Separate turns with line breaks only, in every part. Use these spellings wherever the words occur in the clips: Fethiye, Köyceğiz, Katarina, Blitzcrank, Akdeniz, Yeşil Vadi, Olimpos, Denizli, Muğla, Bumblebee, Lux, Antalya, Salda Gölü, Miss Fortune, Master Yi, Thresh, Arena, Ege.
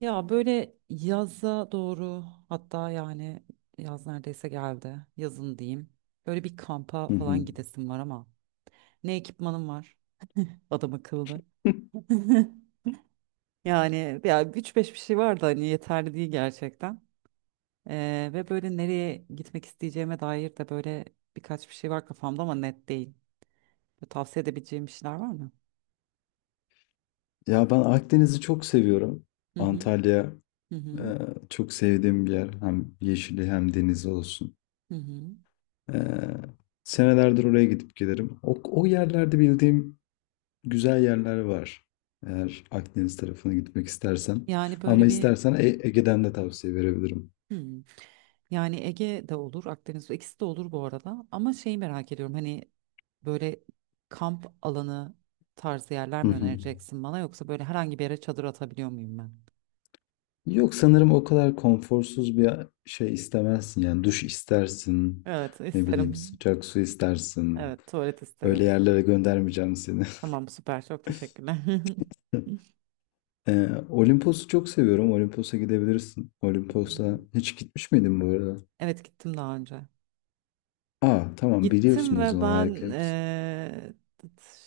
Ya böyle yaza doğru, hatta yani yaz neredeyse geldi. Yazın diyeyim. Böyle bir kampa
Hı hı.
falan gidesim var ama ne ekipmanım var? Adam akıllı. Yani ya üç beş bir şey var da hani yeterli değil gerçekten. Ve böyle nereye gitmek isteyeceğime dair de böyle birkaç bir şey var kafamda ama net değil. Böyle tavsiye edebileceğim bir şeyler var mı?
Ya ben Akdeniz'i çok seviyorum.
Hı hı,
Antalya
hı
e,
hı.
çok sevdiğim bir yer. Hem yeşili hem denizi olsun.
Hı hı.
E, Senelerdir oraya gidip gelirim. O yerlerde bildiğim güzel yerler var. Eğer Akdeniz tarafına gitmek istersen.
Yani
Ama
böyle bir
istersen Ege'den de tavsiye verebilirim.
hı. Yani Ege de olur, Akdeniz ikisi de olur bu arada. Ama şeyi merak ediyorum hani böyle kamp alanı tarzı yerler
Hı
mi
hı.
önereceksin bana yoksa böyle herhangi bir yere çadır atabiliyor muyum ben?
Yok sanırım o kadar konforsuz bir şey istemezsin. Yani duş istersin.
Evet,
Ne bileyim
isterim.
sıcak su istersin.
Evet, tuvalet
Öyle
isterim.
yerlere göndermeyeceğim seni.
Tamam, süper, çok teşekkürler.
Olimpos'u çok seviyorum. Olimpos'a gidebilirsin. Olimpos'a hiç gitmiş miydin bu arada?
Evet, gittim daha önce.
Aa, tamam,
Gittim
biliyorsunuz o
ve
zaman
ben
harikaymış.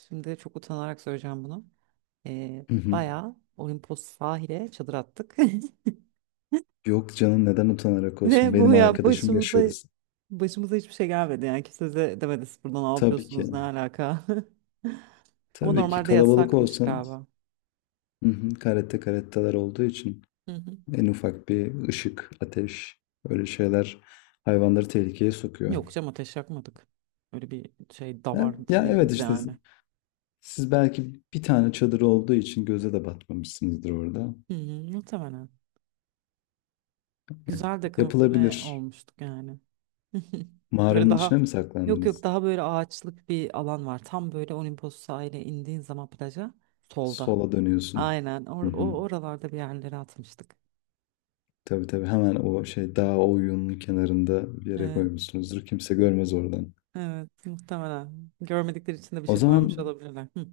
şimdi çok utanarak söyleyeceğim bunu.
Hı hı.
Bayağı Olimpos sahile çadır attık.
Yok canım, neden utanarak olsun?
Ne bu
Benim
ya,
arkadaşım yaşıyordu.
başımıza hiçbir şey gelmedi yani, kimse de demedi siz burada ne
Tabii ki.
yapıyorsunuz, ne alaka. Ama
Tabii ki
normalde
kalabalık
yasakmış
olsan,
galiba.
hı hı, karette karetteler olduğu için
Hı hı.
en ufak bir ışık, ateş öyle şeyler hayvanları tehlikeye sokuyor.
Yok canım, ateş yakmadık. Öyle bir şey
Ha?
davardı
Ya evet,
değiliz
işte siz
yani.
siz belki bir tane çadır olduğu için göze de batmamışsınızdır orada.
Hı hı, muhtemelen.
Eh,
Güzel de kamufle
yapılabilir.
olmuştuk yani. Böyle
Mağaranın
daha,
içine mi
yok yok,
saklandınız?
daha böyle ağaçlık bir alan var. Tam böyle Olimpos sahile indiğin zaman plaja solda.
Sola dönüyorsun.
Aynen, or
Hı
o
hı.
oralarda bir yerlere atmıştık.
Tabii tabii, hemen o şey dağ o kenarında bir yere koymuşsunuzdur. Kimse görmez oradan.
Evet, muhtemelen. Görmedikleri için de bir
O
şey dememiş
zaman
olabilirler. Hı.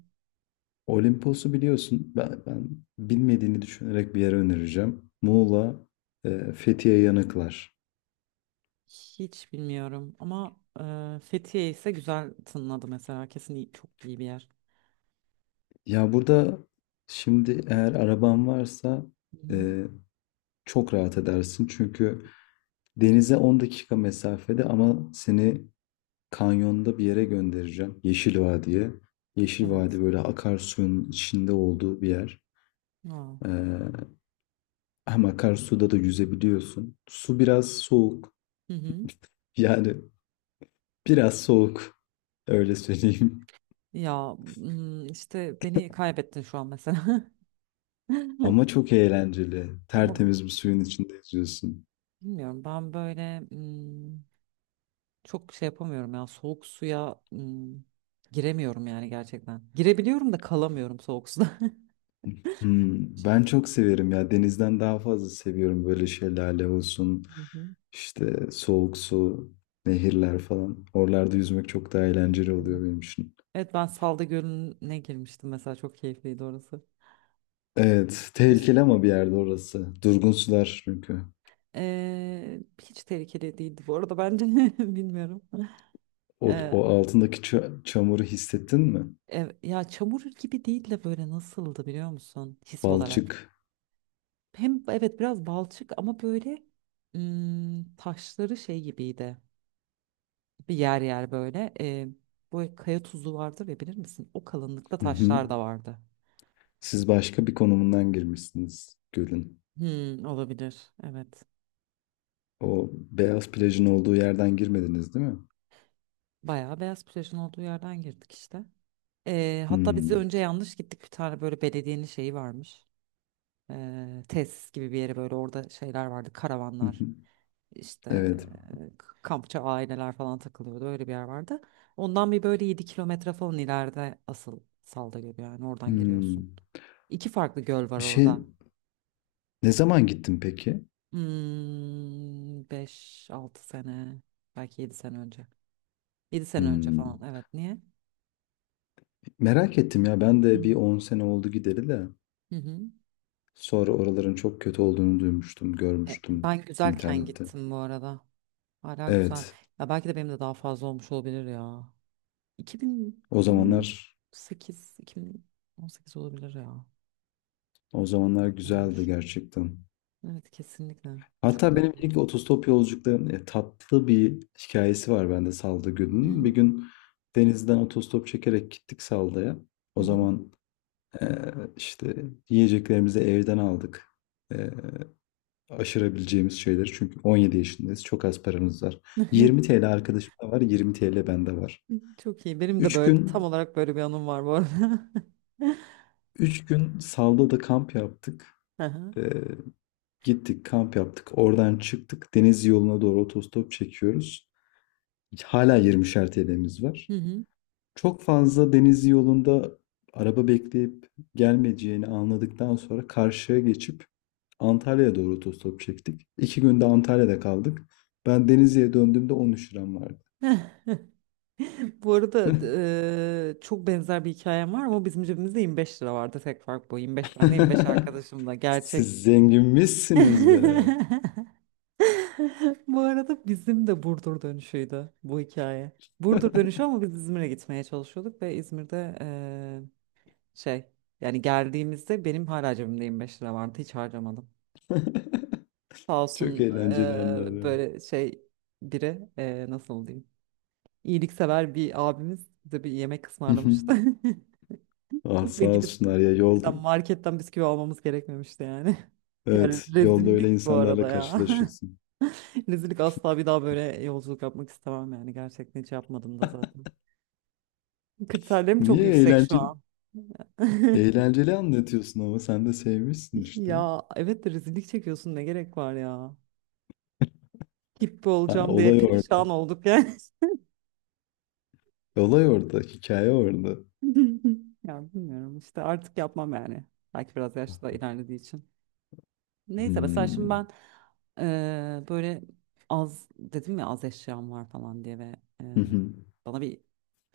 Olimpos'u biliyorsun. Ben bilmediğini düşünerek bir yere önereceğim. Muğla, Fethiye Yanıklar.
Hiç bilmiyorum ama e, Fethiye ise güzel tınladı mesela. Çok iyi bir yer.
Ya burada şimdi eğer araban varsa
Hı hı.
e, çok rahat edersin. Çünkü denize 10 dakika mesafede ama seni Kanyonda bir yere göndereceğim. Yeşil Vadi'ye. Yeşil
Evet.
Vadi böyle akarsuyun içinde olduğu bir yer.
Aa.
Ee, Hem akarsuda da yüzebiliyorsun. Su biraz soğuk.
Hı hı.
Yani biraz soğuk. Öyle söyleyeyim.
Ya işte beni kaybettin şu an mesela.
Ama çok eğlenceli.
Ama
Tertemiz bir suyun içinde yüzüyorsun.
bilmiyorum, ben böyle çok şey yapamıyorum ya, soğuk suya giremiyorum yani gerçekten. Girebiliyorum da kalamıyorum soğuk suda.
Ben çok severim ya. Denizden daha fazla seviyorum, böyle şelale olsun.
Hı hı.
İşte soğuk su, nehirler falan. Oralarda yüzmek çok daha eğlenceli
Evet.
oluyor benim için.
Evet, ben Salda Gölü'ne girmiştim mesela, çok keyifliydi orası.
Evet,
Üst,
tehlikeli ama bir yerde orası. Durgun sular çünkü.
Hiç tehlikeli değildi bu arada bence, bilmiyorum.
O,
Ee,
o altındaki çamuru hissettin mi?
Ya çamur gibi değil de, böyle nasıldı biliyor musun his olarak.
Balçık.
Hem evet, biraz balçık ama böyle taşları şey gibiydi. Bir yer yer böyle bu kaya tuzu vardır ya, bilir misin? O kalınlıkta
Hı hı.
taşlar da vardı.
Siz başka bir konumundan girmişsiniz gölün.
Hmm, olabilir, evet.
O beyaz plajın olduğu yerden girmediniz değil mi?
Bayağı beyaz plajın olduğu yerden girdik işte. Hatta biz de
Hmm.
önce yanlış gittik, bir tane böyle belediyenin şeyi varmış. Tesis gibi bir yere, böyle orada şeyler vardı,
Hı hı.
karavanlar işte,
Evet.
kampçı aileler falan takılıyordu, öyle bir yer vardı. Ondan bir böyle 7 kilometre falan ileride asıl Salda Gölü, yani oradan giriyorsun.
Hmm.
İki farklı göl var
Bir şey
orada.
ne zaman gittin peki?
Hmm, 5-6 sene, belki 7 sene önce. 7 sene önce falan,
Hmm.
evet, niye?
Merak ettim ya, ben de bir 10 sene oldu gideli de
Hı hı.
sonra oraların çok kötü olduğunu duymuştum,
E,
görmüştüm
ben güzelken
internette.
gittim bu arada. Hala güzel.
Evet.
Ya belki de benim de daha fazla olmuş olabilir ya.
O zamanlar
2018, 2018 olabilir ya.
O zamanlar güzeldi
Olmuş.
gerçekten.
Evet, kesinlikle. Çok
Hatta
da.
benim ilk otostop yolculuklarım, tatlı bir hikayesi var bende Salda
Hı
Gölü'nün. Bir
hı.
gün denizden otostop çekerek gittik Salda'ya.
Hı
O
hı.
zaman e, işte yiyeceklerimizi evden aldık. E, Aşırabileceğimiz şeyleri. Çünkü 17 yaşındayız. Çok az paramız var. 20 TL arkadaşımda var. 20 TL bende var.
Çok iyi. Benim de
3
böyle tam
gün
olarak böyle bir anım var bu arada.
3 gün Salda'da kamp yaptık.
Aha.
E, Gittik, kamp yaptık. Oradan çıktık. Deniz yoluna doğru otostop çekiyoruz. Hala 20'şer TL'miz var.
Hı hı.
Çok fazla deniz yolunda araba bekleyip gelmeyeceğini anladıktan sonra karşıya geçip Antalya'ya doğru otostop çektik. 2 günde Antalya'da kaldık. Ben Denizli'ye döndüğümde 13 liram vardı.
Bu arada çok benzer bir hikayem var ama bizim cebimizde 25 lira vardı. Tek fark bu. 25 bende, 25 arkadaşımla.
Siz
Gerçek.
zenginmişsiniz be.
Bu arada bizim de Burdur dönüşüydü bu hikaye. Burdur dönüşü ama biz İzmir'e gitmeye çalışıyorduk ve İzmir'de şey yani geldiğimizde benim hala cebimde 25 lira vardı, hiç harcamadım. Sağ
Çok
olsun
eğlenceli anları.
böyle şey biri nasıl diyeyim, iyiliksever bir abimiz bize bir yemek ısmarlamıştı.
Ah,
Ve
sağ
gidip
olsunlar ya yolda.
şeyden, marketten bisküvi almamız gerekmemişti yani. Yani
Evet, yolda öyle
rezillik bu
insanlarla
arada ya.
karşılaşıyorsun.
Rezillik, asla bir daha böyle yolculuk yapmak istemem yani. Gerçekten hiç yapmadım da zaten. Kriterlerim çok
Niye
yüksek şu
eğlenceli,
an.
eğlenceli anlatıyorsun ama sen de sevmişsin işte.
Ya evet de rezillik çekiyorsun, ne gerek var ya. Hippi
Ha,
olacağım diye
olay orada.
perişan olduk yani.
Olay orada, hikaye orada.
Ya bilmiyorum işte, artık yapmam yani. Belki biraz yaşta ilerlediği için. Neyse, mesela şimdi
Hmm.
ben böyle az dedim ya, az eşyam var falan diye ve
Hı hı.
bana bir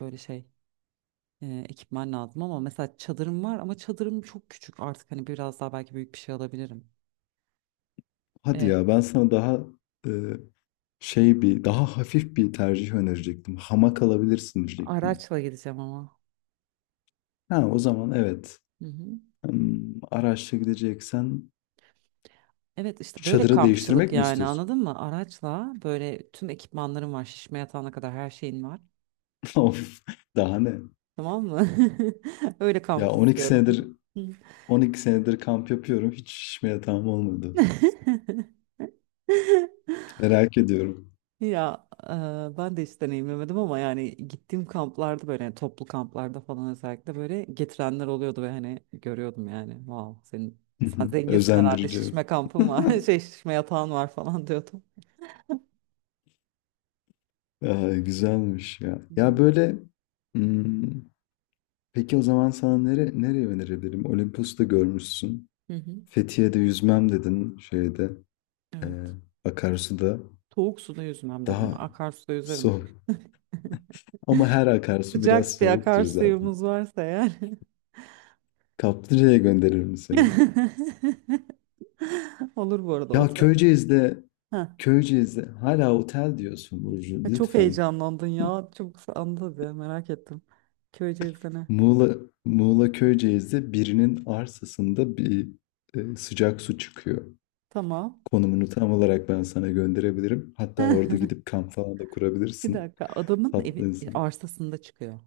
böyle şey ekipman lazım ama mesela çadırım var ama çadırım çok küçük artık, hani biraz daha belki büyük bir şey alabilirim.
Hadi
Eee,
ya, ben sana daha e, şey bir daha hafif bir tercih önerecektim. Hamak alabilirsin diyecektim.
Araçla gideceğim ama.
Ha, o zaman evet.
Hı hı.
Araçla gideceksen
Evet işte böyle
çadırı
kampçılık
değiştirmek mi
yani,
istiyorsun?
anladın mı? Araçla böyle tüm ekipmanlarım var, şişme yatağına kadar her şeyin var.
Of, daha ne?
Tamam mı? Öyle
Ya
kamp
12
istiyorum.
senedir
Hı.
12 senedir kamp yapıyorum. Hiç şişme yatağım olmadı. Merak ediyorum.
Ya e, ben de hiç deneyimlemedim ama yani gittiğim kamplarda, böyle yani, toplu kamplarda falan özellikle böyle getirenler oluyordu ve hani görüyordum yani, wow senin
Hı
sen
hı.
zenginsin herhalde,
Özendirici.
şişme kampın var şey şişme yatağın var falan diyordum.
Ay, güzelmiş ya.
Hı
Ya böyle, hmm, peki o zaman sana nereye önerebilirim? Olimpos'ta görmüşsün.
hı. Hı.
Fethiye'de yüzmem dedin şeyde, e,
Evet.
akarsuda.
Soğuk suda yüzmem dedim.
Daha
Akarsuda yüzerim, dur.
soğuk. Ama her akarsu biraz
Sıcak bir
soğuktur zaten.
akarsuyumuz varsa eğer.
Kaplıca'ya gönderirim seni.
Olur bu arada
Ya
otel.
Köyceğiz'de
Ha.
Köyceğiz'de hala otel diyorsun Burcu.
Çok
Lütfen.
heyecanlandın ya. Çok anladı, merak ettim. Köyceğiz'de ne?
Muğla, Muğla Köyceğiz'de birinin arsasında bir sıcak su çıkıyor.
Tamam.
Konumunu tam olarak ben sana gönderebilirim. Hatta orada gidip kamp falan da
Bir
kurabilirsin.
dakika. Adamın
Tatlı
evi, e,
insan.
arsasında çıkıyor.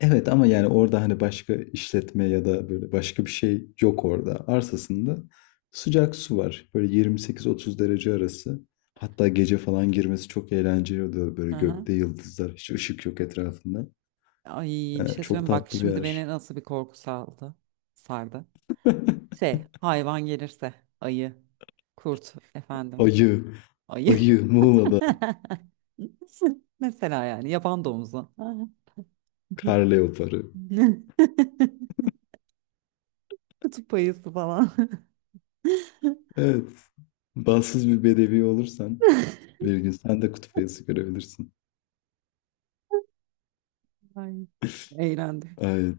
Evet, ama yani orada hani başka işletme ya da böyle başka bir şey yok orada. Arsasında sıcak su var. Böyle 28-30 derece arası. Hatta gece falan girmesi çok eğlenceli oluyor. Böyle
Hı hı.
gökte yıldızlar, hiç ışık yok etrafında.
Ay, bir şey
Çok
söyleyeyim. Bak
tatlı bir
şimdi beni
yer.
nasıl bir korku saldı. Sardı. Şey, hayvan gelirse, ayı, kurt efendim.
Ayı.
Ayı.
Ayı Muğla'da,
Mesela yani yaban domuzu.
kar leoparı.
Kutup ayısı falan.
Evet. Bahtsız bir bedevi olursan bir gün sen de kutup ayısı görebilirsin.
Ay, eğlendim.
Ay,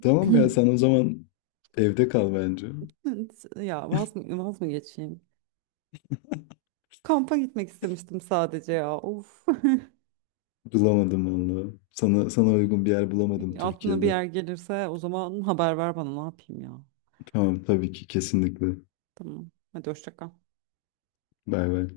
tamam ya, sen o zaman evde kal bence.
Ya vaz mı geçeyim? Kampa gitmek istemiştim sadece ya. Of.
Bulamadım vallahi. Sana uygun bir yer bulamadım
Aklına bir
Türkiye'de.
yer gelirse o zaman haber ver bana, ne yapayım ya.
Tamam, tabii ki, kesinlikle.
Tamam. Hadi hoşça kal.
Bay bay.